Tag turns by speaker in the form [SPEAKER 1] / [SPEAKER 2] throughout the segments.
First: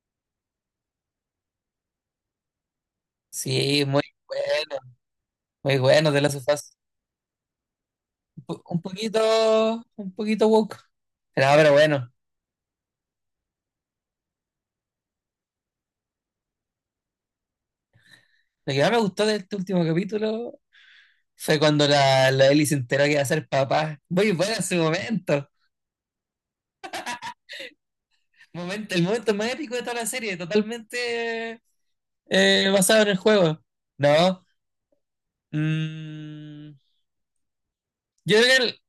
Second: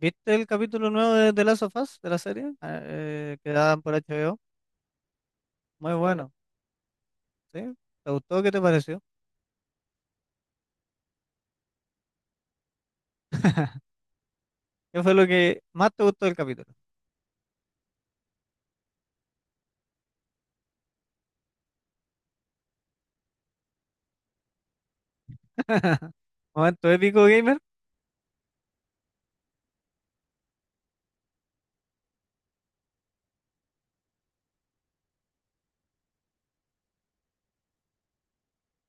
[SPEAKER 1] ¿Viste el capítulo nuevo de The Last of Us, de la serie? Que daban
[SPEAKER 2] Sí,
[SPEAKER 1] por
[SPEAKER 2] muy
[SPEAKER 1] HBO.
[SPEAKER 2] bueno, muy
[SPEAKER 1] Muy
[SPEAKER 2] bueno de
[SPEAKER 1] bueno,
[SPEAKER 2] las sofás.
[SPEAKER 1] ¿sí? ¿Te gustó? ¿Qué te pareció?
[SPEAKER 2] Un poquito woke. Pero bueno,
[SPEAKER 1] ¿Qué fue lo que más te gustó del capítulo?
[SPEAKER 2] lo que más me gustó de este último capítulo fue cuando la Ellie se enteró que iba a ser papá. Muy bueno ese momento.
[SPEAKER 1] ¿Momento épico, gamer?
[SPEAKER 2] El momento más épico de toda la serie, totalmente basado en el juego. No. mm, yo creo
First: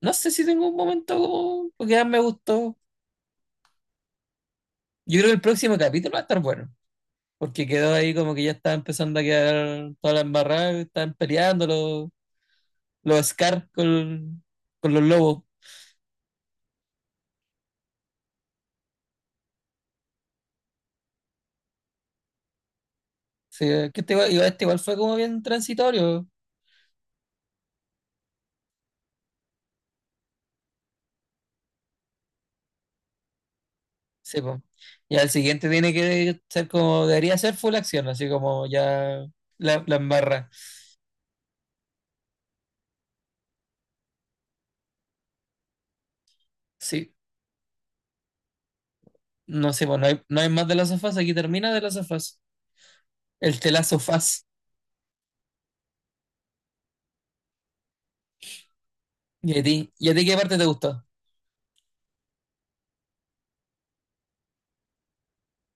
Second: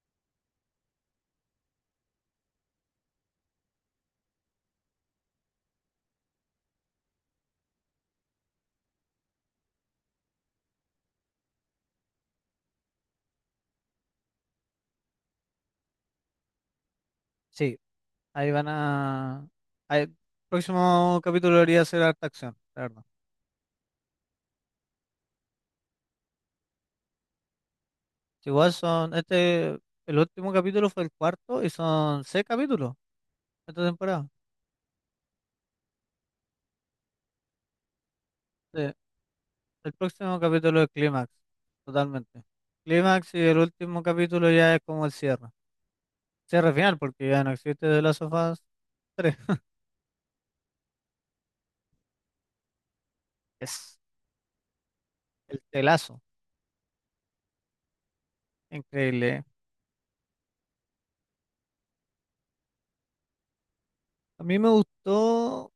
[SPEAKER 2] no sé si tengo un momento como que más me gustó. Yo creo que el próximo capítulo va a estar bueno, porque quedó ahí como que ya estaba empezando a quedar toda la embarrada, estaban peleando los Scar con los lobos.
[SPEAKER 1] Sí, ahí van a... ahí- El próximo capítulo debería ser harta acción, la verdad.
[SPEAKER 2] Sí, que este, este igual fue como bien transitorio.
[SPEAKER 1] Si Igual son... Este, El último capítulo fue el cuarto y son seis capítulos esta temporada.
[SPEAKER 2] Sí, po. Ya el siguiente tiene que ser como, debería ser full acción, así como
[SPEAKER 1] Sí,
[SPEAKER 2] ya
[SPEAKER 1] el
[SPEAKER 2] la
[SPEAKER 1] próximo
[SPEAKER 2] embarra.
[SPEAKER 1] capítulo es clímax, totalmente. Clímax y el último capítulo ya es como el cierre. Cierre final,
[SPEAKER 2] Sí,
[SPEAKER 1] porque ya no existe de Last of Us 3.
[SPEAKER 2] no sé, pues no hay, no hay más de las sofás, aquí termina de las sofás. El
[SPEAKER 1] Es
[SPEAKER 2] telazo faz.
[SPEAKER 1] el telazo. Increíble.
[SPEAKER 2] ¿Y a ti? ¿Y a ti qué parte te gustó?
[SPEAKER 1] A mí me gustó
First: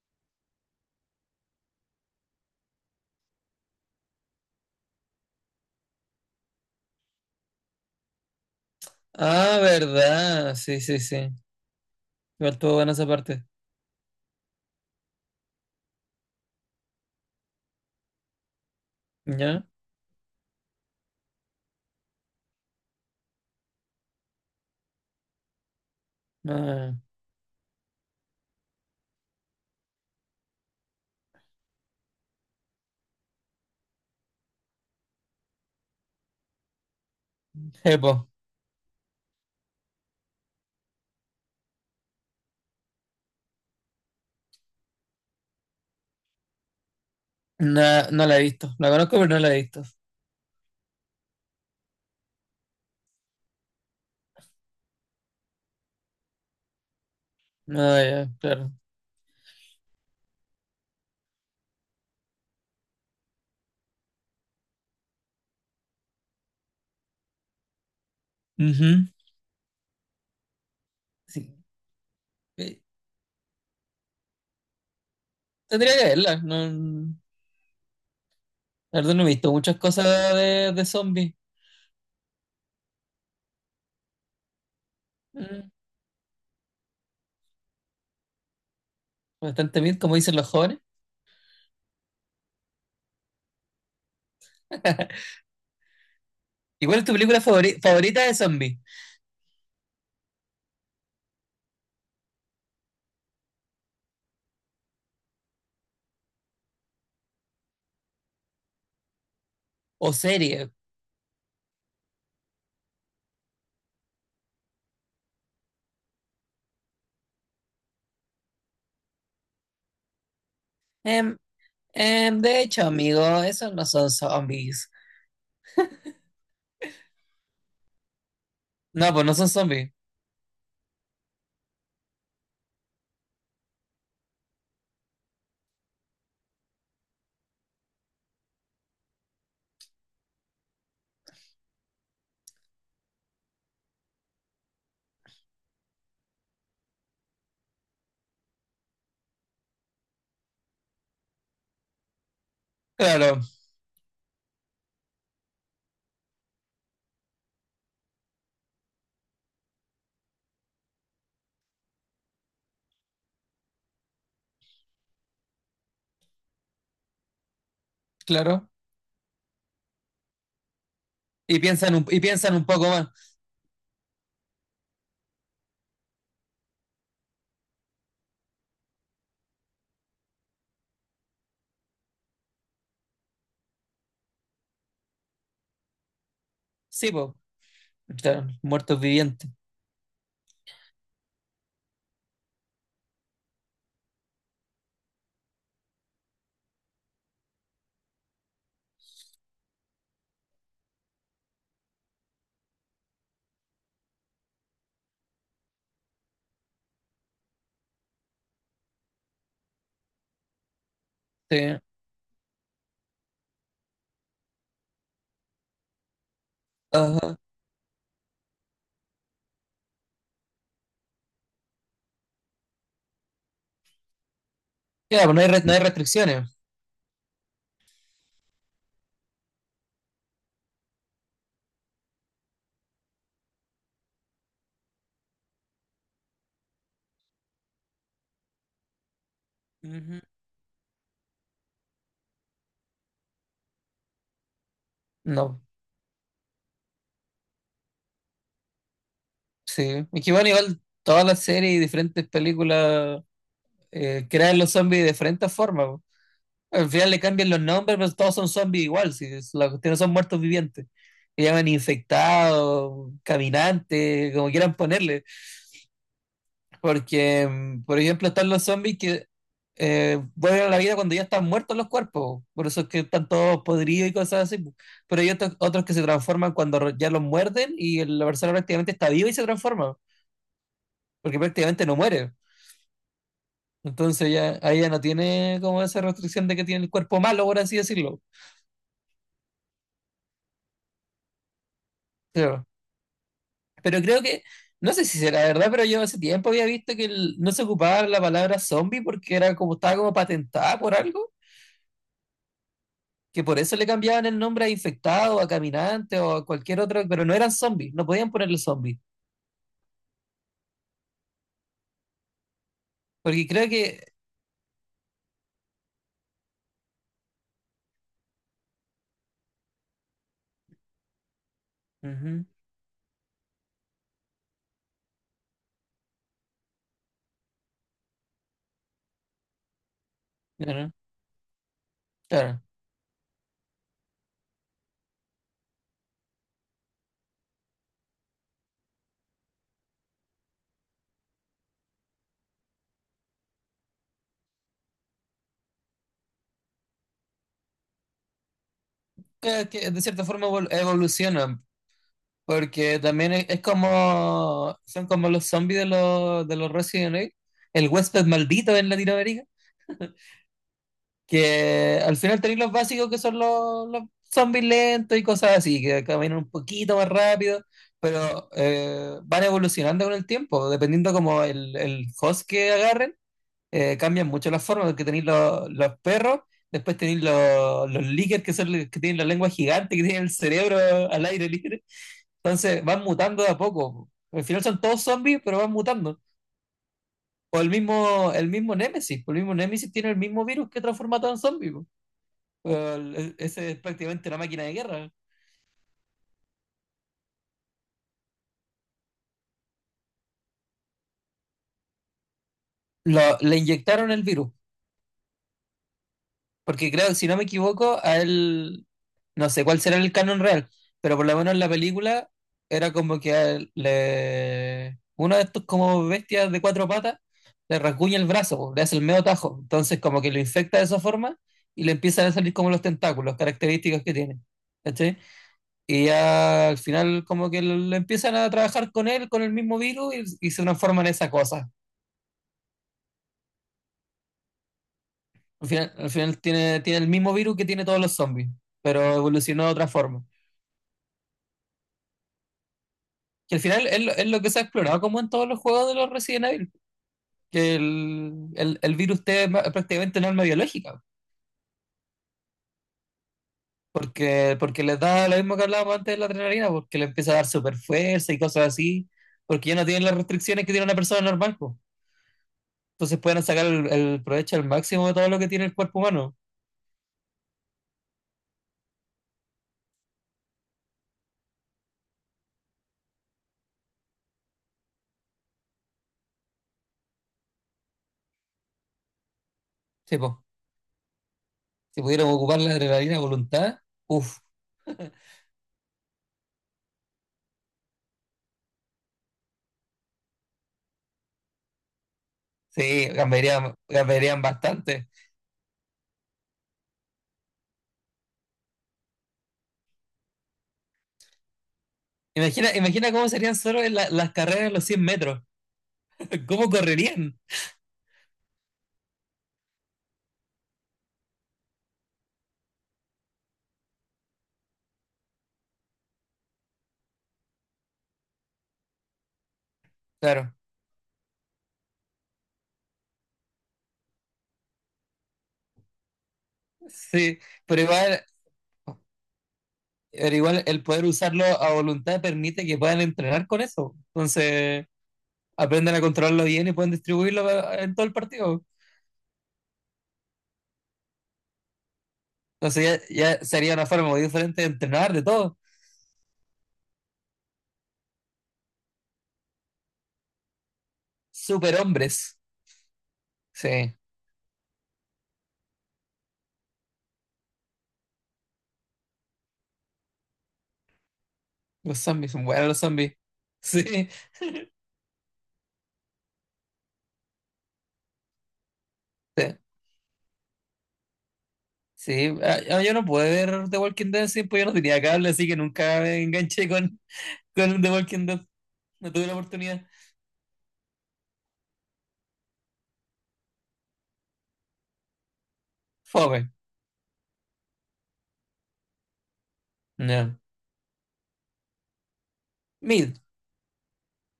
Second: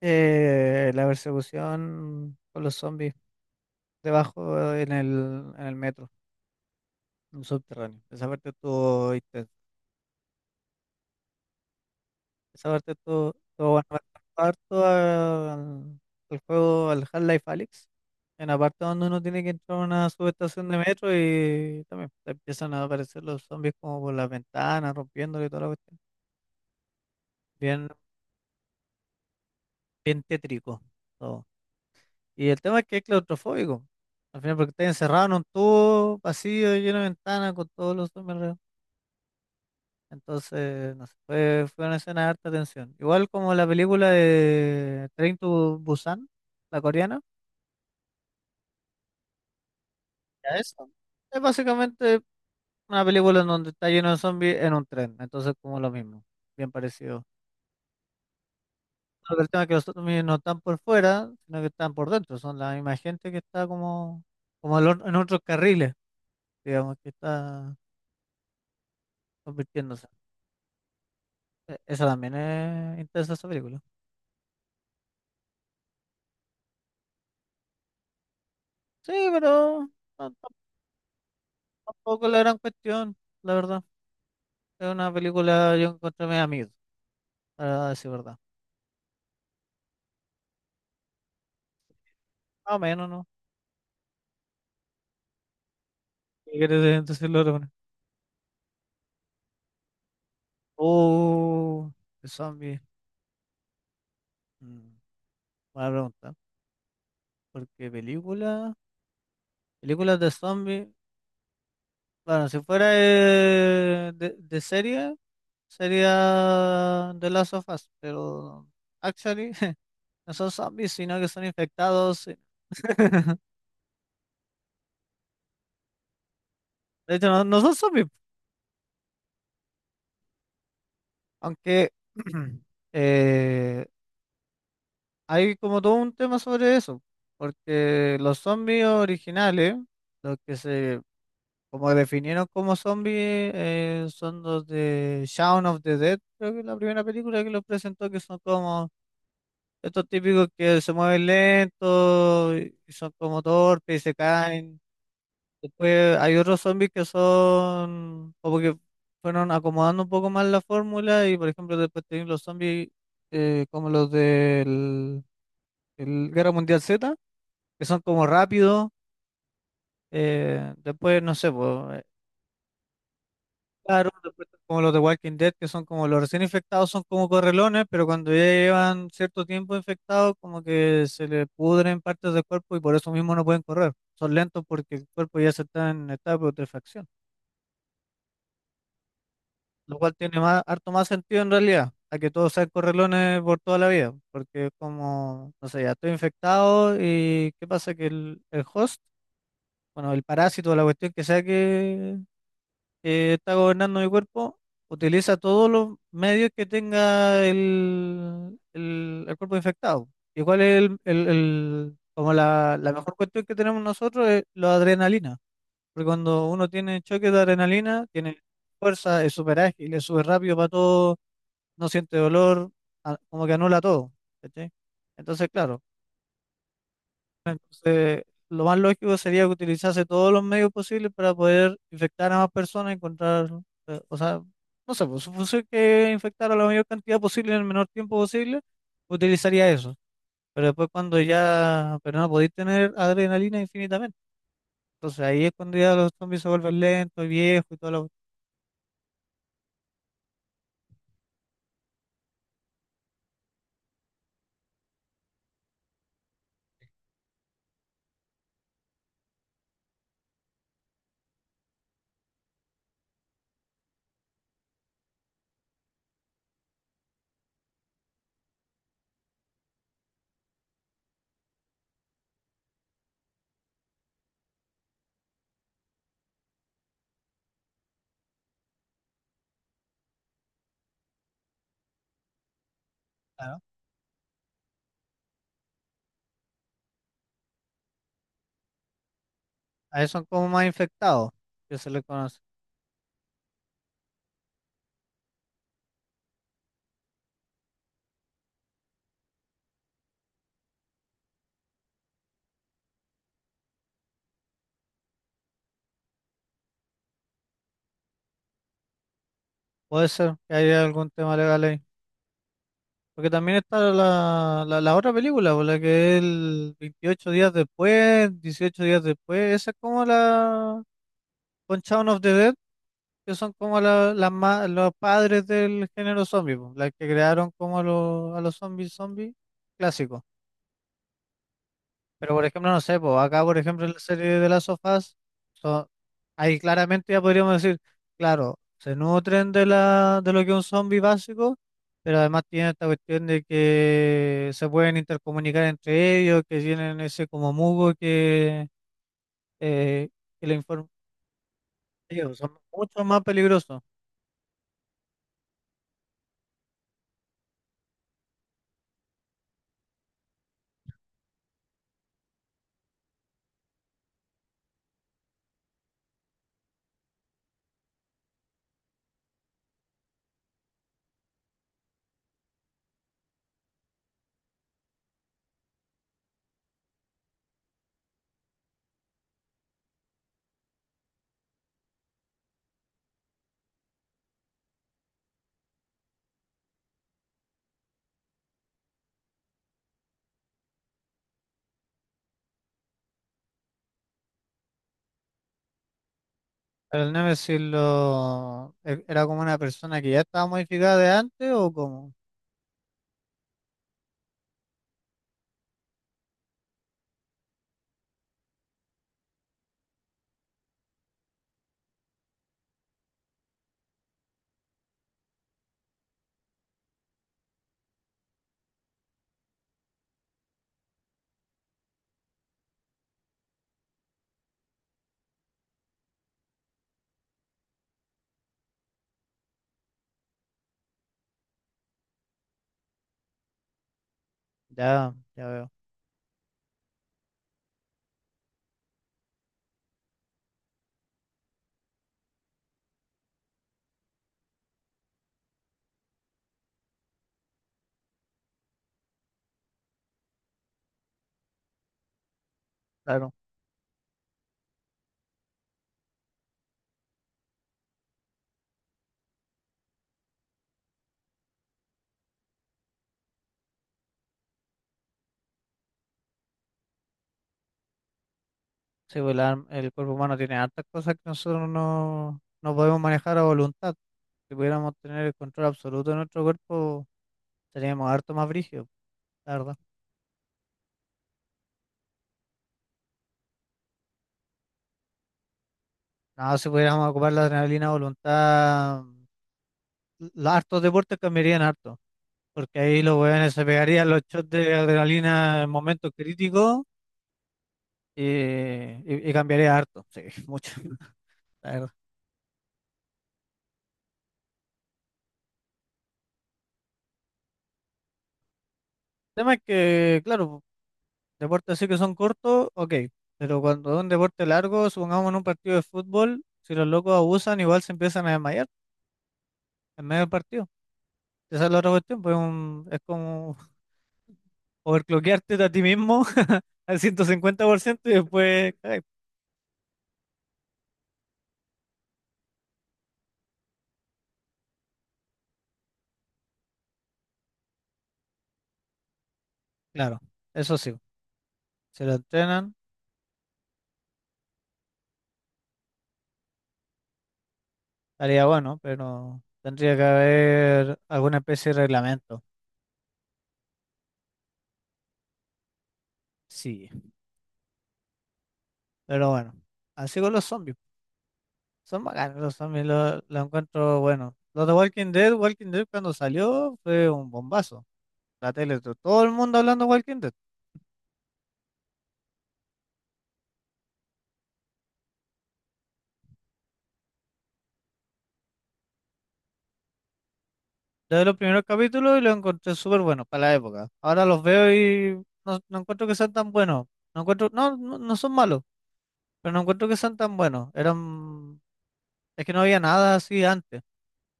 [SPEAKER 1] la persecución con los zombies debajo en el metro, en el subterráneo. Esa parte estuvo intensa.
[SPEAKER 2] Ah, verdad, sí, sí, sí. Igual
[SPEAKER 1] Esa
[SPEAKER 2] estuvo
[SPEAKER 1] parte
[SPEAKER 2] buena esa parte.
[SPEAKER 1] estuvo bueno. Me atrapó harto al juego, al Half-Life Alyx. En la parte donde uno tiene que
[SPEAKER 2] ¿Ya?
[SPEAKER 1] entrar a una subestación de metro y también te empiezan a aparecer los zombies como por las ventanas, rompiéndole y toda la cuestión.
[SPEAKER 2] Ah,
[SPEAKER 1] Bien Bien tétrico todo. Y el tema es que es claustrofóbico, al final, porque estás encerrado en un tubo vacío, lleno de ventanas, con todos los zombies alrededor. Entonces, no sé, fue una escena de harta tensión. Igual como la película de Train to Busan, la coreana,
[SPEAKER 2] no, no la he visto. La conozco, pero no la he visto.
[SPEAKER 1] ya eso. Es básicamente una película en donde está lleno de zombies en un tren. Entonces, como lo mismo, bien parecido.
[SPEAKER 2] No, ya, claro.
[SPEAKER 1] Solo que el tema es que los zombies no están por fuera, sino que están por dentro. Son la misma gente que está como en otros carriles, digamos que está
[SPEAKER 2] Ujú.
[SPEAKER 1] convirtiéndose.
[SPEAKER 2] Sí.
[SPEAKER 1] Esa también
[SPEAKER 2] Eh,
[SPEAKER 1] es intensa, esa película.
[SPEAKER 2] tendría que verla. No, la
[SPEAKER 1] Sí,
[SPEAKER 2] verdad no he visto muchas
[SPEAKER 1] pero no-
[SPEAKER 2] cosas
[SPEAKER 1] no-
[SPEAKER 2] de zombies.
[SPEAKER 1] tampoco es la gran cuestión, la verdad. Es una
[SPEAKER 2] Mm,
[SPEAKER 1] película, yo encontré medio amigo, para decir verdad.
[SPEAKER 2] Bastante bien, como dicen los jóvenes.
[SPEAKER 1] Más o menos, ¿no? ¿Qué
[SPEAKER 2] ¿Y cuál
[SPEAKER 1] quieres
[SPEAKER 2] es tu película
[SPEAKER 1] decirlo de otra?
[SPEAKER 2] favorita de zombies?
[SPEAKER 1] Oh, de zombies. Mm, Buena pregunta. Porque película,
[SPEAKER 2] ¿O
[SPEAKER 1] Películas de
[SPEAKER 2] serie?
[SPEAKER 1] zombies, bueno, si fuera de serie, sería The Last of Us, pero actually no son zombies, sino que
[SPEAKER 2] Em,
[SPEAKER 1] son infectados. Sí.
[SPEAKER 2] de hecho, amigo, esos no son zombies.
[SPEAKER 1] De hecho, no son zombies,
[SPEAKER 2] No, pues no son zombies.
[SPEAKER 1] aunque eh, hay como todo un tema sobre eso, porque los zombies originales, los que se como definieron como zombies, son los de Shaun of the Dead, creo que es la primera película que los presentó, que son como estos típicos que se mueven lentos y son
[SPEAKER 2] Claro,
[SPEAKER 1] como torpes y se caen. Después hay otros zombies que son como que fueron acomodando un poco más la fórmula y por ejemplo después tienen los zombies eh, como los del, del Guerra Mundial Z, que son como
[SPEAKER 2] claro.
[SPEAKER 1] rápidos, después no sé,
[SPEAKER 2] Y piensan
[SPEAKER 1] pues,
[SPEAKER 2] y piensan un poco más.
[SPEAKER 1] claro, después están como los de Walking Dead, que son como los recién infectados, son como correlones, pero cuando ya llevan cierto tiempo infectados, como que se les pudren partes del cuerpo y por eso mismo no pueden correr. Son lentos porque el cuerpo ya se está en etapa de putrefacción.
[SPEAKER 2] Sí, pues. Muertos vivientes.
[SPEAKER 1] Lo cual tiene más, harto más sentido en realidad, a que todos sean correlones por toda la vida, porque es como, no sé, ya estoy infectado y ¿qué pasa? Que el host, bueno, el parásito, la cuestión que sea que está gobernando mi cuerpo, utiliza todos los medios que tenga el cuerpo infectado. Igual
[SPEAKER 2] Sí.
[SPEAKER 1] la mejor cuestión que tenemos nosotros es la adrenalina, porque cuando uno tiene choque
[SPEAKER 2] Ajá.
[SPEAKER 1] de adrenalina, tiene fuerza, es súper ágil, es súper rápido para todo, no siente dolor, como que anula todo, ¿cachai?
[SPEAKER 2] Claro, pues no hay,
[SPEAKER 1] Entonces,
[SPEAKER 2] no hay
[SPEAKER 1] claro,
[SPEAKER 2] restricciones.
[SPEAKER 1] entonces, lo más lógico sería que utilizase todos los medios posibles para poder infectar a más personas, y encontrar, o sea, no sé, pues su función que infectar a la mayor cantidad posible en el menor tiempo posible, utilizaría eso. Pero después cuando ya, pero no podéis tener adrenalina infinitamente. Entonces ahí es
[SPEAKER 2] No,
[SPEAKER 1] cuando ya los zombies se vuelven lentos y viejos y todo lo
[SPEAKER 2] sí. Y que bueno, igual todas las series y diferentes películas crean los zombies de diferentes formas, po. Al final le cambian los nombres, pero todos son zombies igual. Si es la cuestión no son muertos vivientes. Le llaman infectados, caminantes, como quieran ponerle. Porque, mm, por ejemplo, están los zombies que vuelven a la vida cuando ya están muertos los cuerpos. Por eso es que están todos podridos y cosas así, po. Pero hay otros, otros que se transforman cuando ya los muerden y la persona prácticamente está viva y se transforma, porque prácticamente no muere.
[SPEAKER 1] claro.
[SPEAKER 2] Entonces ya ahí ya no tiene como esa restricción de que tiene el cuerpo malo, por así decirlo.
[SPEAKER 1] A eso son como más infectados, que se les conoce.
[SPEAKER 2] Pero, pero creo que, no sé si será verdad, pero yo hace tiempo había visto que no se ocupaba la palabra zombie porque era como estaba como patentada por algo, que por eso le cambiaban el nombre a infectado, a caminante o a cualquier otro, pero no eran zombies, no podían ponerle zombie,
[SPEAKER 1] Puede ser que haya algún tema legal ahí. Porque
[SPEAKER 2] porque
[SPEAKER 1] también
[SPEAKER 2] creo
[SPEAKER 1] está
[SPEAKER 2] que...
[SPEAKER 1] la otra película, por la que es el 28 días después, 18 días después, esa es como la con Shaun of the
[SPEAKER 2] Ujú,
[SPEAKER 1] Dead, que son como los padres del género zombie, po, las que crearon como a a los zombies zombies clásicos.
[SPEAKER 2] claro,
[SPEAKER 1] Pero por
[SPEAKER 2] claro.
[SPEAKER 1] ejemplo, no sé, pues acá por ejemplo en la serie de las sofás, son, ahí claramente ya podríamos decir, claro, se nutren de la, de lo que es un zombie básico, pero además tienen esta cuestión de que se pueden intercomunicar entre ellos, que tienen ese como mugo
[SPEAKER 2] Que de
[SPEAKER 1] eh,
[SPEAKER 2] cierta forma
[SPEAKER 1] que le informa
[SPEAKER 2] evolucionan.
[SPEAKER 1] a ellos, son
[SPEAKER 2] Porque
[SPEAKER 1] mucho más
[SPEAKER 2] también es
[SPEAKER 1] peligrosos.
[SPEAKER 2] como, son como los zombies de de los Resident Evil, el huésped maldito en Latinoamérica, que al final tenéis los básicos que son los zombies lentos y cosas así, que caminan un poquito más rápido, pero van evolucionando con el tiempo, dependiendo como el host que agarren. Cambian mucho las formas, porque tenéis los perros, después tenéis los líquers, que son los que tienen la lengua gigante, que tienen el cerebro al aire libre. Entonces van mutando de a poco. Al final son todos zombies, pero van mutando. O el mismo Némesis, pues el mismo Némesis tiene el mismo virus que transforma a todo en zombie, pues. Ese es prácticamente una máquina de guerra.
[SPEAKER 1] El Nemesis lo, era como una persona que ya estaba modificada de antes o como,
[SPEAKER 2] Le inyectaron el virus, porque creo, si no me equivoco, a él no sé cuál será el canon real, pero por lo menos en la película era como que a él le... uno de estos como bestias de cuatro patas le rasguña el brazo, po, le hace el medio tajo, entonces como que lo infecta de esa forma y le empiezan a salir como los tentáculos, características que tiene. ¿Cachai? Y ya al final como que le empiezan a trabajar con él, con el mismo virus y se transforman en esa cosa.
[SPEAKER 1] ya, ya veo.
[SPEAKER 2] Al final tiene, tiene el mismo virus que tiene todos los zombies, pero evolucionó de otra forma, que al final es lo que se ha explorado como en todos los juegos de los Resident Evil, que el virus T es prácticamente un arma biológica,
[SPEAKER 1] Claro.
[SPEAKER 2] porque, porque les da lo mismo que hablábamos antes de la adrenalina, porque le empieza a dar super fuerza y cosas así, porque ya no tienen las restricciones que tiene una persona normal, po. Entonces pueden sacar el provecho al máximo de todo lo que tiene el cuerpo humano.
[SPEAKER 1] Sí, pues el cuerpo humano tiene hartas cosas que nosotros no podemos manejar a voluntad. Si pudiéramos tener el control absoluto de nuestro cuerpo, seríamos harto más brígidos, la verdad.
[SPEAKER 2] Sí, po. Si pudieran ocupar la adrenalina a voluntad, uff,
[SPEAKER 1] No, si pudiéramos ocupar la adrenalina a voluntad, los hartos deportes cambiarían harto, porque ahí
[SPEAKER 2] sí,
[SPEAKER 1] los weones se
[SPEAKER 2] cambiarían,
[SPEAKER 1] pegarían los
[SPEAKER 2] cambiarían
[SPEAKER 1] shots de
[SPEAKER 2] bastante.
[SPEAKER 1] adrenalina en momentos críticos y cambiaría harto, sí, mucho, la verdad.
[SPEAKER 2] Imagina, imagina cómo serían solo en las carreras en los 100 metros, cómo correrían.
[SPEAKER 1] El tema es que, claro, deportes así que son cortos, ok. Pero cuando es un deporte largo, supongamos en un partido de fútbol, si los locos abusan, igual se empiezan a desmayar en medio del
[SPEAKER 2] Claro.
[SPEAKER 1] partido. Esa es la otra cuestión, pues es como overclockearte a ti mismo al
[SPEAKER 2] Sí, pero
[SPEAKER 1] 150% y
[SPEAKER 2] igual,
[SPEAKER 1] después, cagai.
[SPEAKER 2] pero igual el poder usarlo a voluntad permite que puedan entrenar con eso. Entonces, aprenden a controlarlo bien y pueden distribuirlo en todo el partido.
[SPEAKER 1] Claro, eso sí, si lo entrenan,
[SPEAKER 2] Entonces, ya, ya sería una forma muy diferente de entrenar de todo.
[SPEAKER 1] estaría bueno, pero tendría que haber alguna especie de
[SPEAKER 2] Superhombres.
[SPEAKER 1] reglamento.
[SPEAKER 2] Sí,
[SPEAKER 1] Sí, pero bueno, así con los zombies.
[SPEAKER 2] los
[SPEAKER 1] Son
[SPEAKER 2] zombies
[SPEAKER 1] bacanos
[SPEAKER 2] son
[SPEAKER 1] los
[SPEAKER 2] buenos los
[SPEAKER 1] zombies,
[SPEAKER 2] zombies.
[SPEAKER 1] lo encuentro
[SPEAKER 2] Sí,
[SPEAKER 1] bueno. Los de Walking Dead, Walking Dead cuando salió fue un bombazo. La tele, todo el
[SPEAKER 2] sí,
[SPEAKER 1] mundo hablando de Walking Dead.
[SPEAKER 2] sí. Ah, ah, yo no pude ver The Walking Dead, sí, pues yo no tenía cable, así que nunca me enganché con The Walking Dead. No tuve la oportunidad.
[SPEAKER 1] Desde los primeros capítulos y los encontré súper buenos para la época. Ahora los veo y no, no encuentro que sean tan
[SPEAKER 2] Fome.
[SPEAKER 1] buenos. No encuentro, no son malos, pero no encuentro que sean
[SPEAKER 2] No.
[SPEAKER 1] tan buenos. Eran, es que no había nada
[SPEAKER 2] Mid.
[SPEAKER 1] así antes,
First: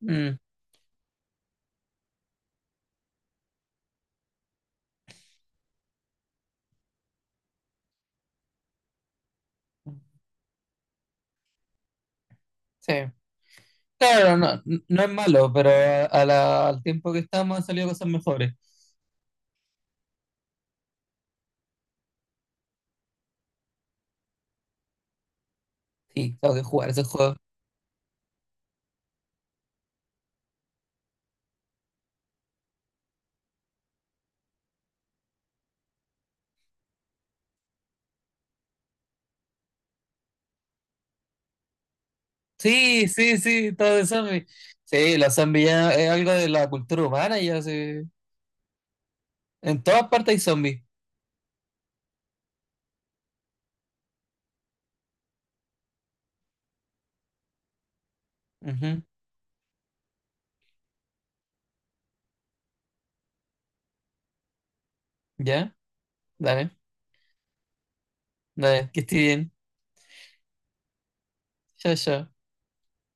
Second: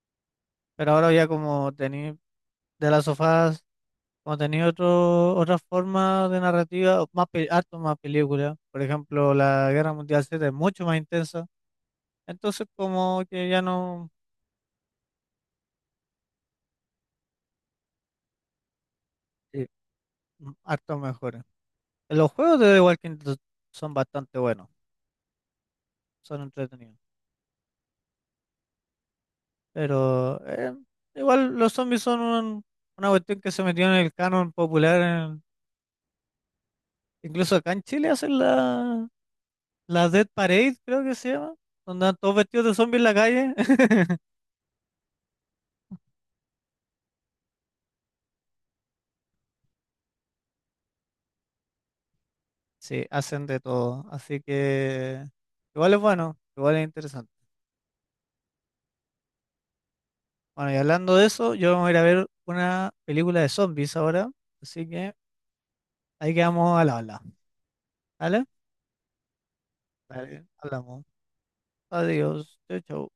[SPEAKER 2] Mm.
[SPEAKER 1] pero ahora ya como tení de las sofás, como tenía otra forma de narrativa, o más, harto más películas. Por ejemplo, la Guerra Mundial Z es mucho más intensa. Entonces,
[SPEAKER 2] Sí.
[SPEAKER 1] como que ya no,
[SPEAKER 2] Claro, no, no es malo, pero al tiempo que estamos han salido cosas mejores.
[SPEAKER 1] sí, mm, harto mejores. Los juegos de The Walking Dead son bastante buenos,
[SPEAKER 2] Sí,
[SPEAKER 1] son
[SPEAKER 2] tengo que jugar
[SPEAKER 1] entretenidos.
[SPEAKER 2] ese juego.
[SPEAKER 1] Pero igual los zombies son una cuestión que se metió en el canon popular. Incluso acá en Chile hacen la Dead Parade, creo que se llama, donde andan todos vestidos de zombies en
[SPEAKER 2] Sí,
[SPEAKER 1] la
[SPEAKER 2] sí,
[SPEAKER 1] calle.
[SPEAKER 2] sí, todo de zombies. Sí, los zombies ya es algo de la cultura humana, ya sí. En todas partes hay zombies.
[SPEAKER 1] Sí, hacen de todo. Así que igual es bueno, igual es interesante.
[SPEAKER 2] Ujú,
[SPEAKER 1] Bueno, y hablando de eso, yo voy a ir a ver una película de zombies ahora. Así que
[SPEAKER 2] ya,
[SPEAKER 1] ahí
[SPEAKER 2] dale,
[SPEAKER 1] quedamos al habla. ¿Vale?
[SPEAKER 2] dale, que esté bien.
[SPEAKER 1] Vale, hablamos.
[SPEAKER 2] Chao, chao.
[SPEAKER 1] Adiós. Chau, chau.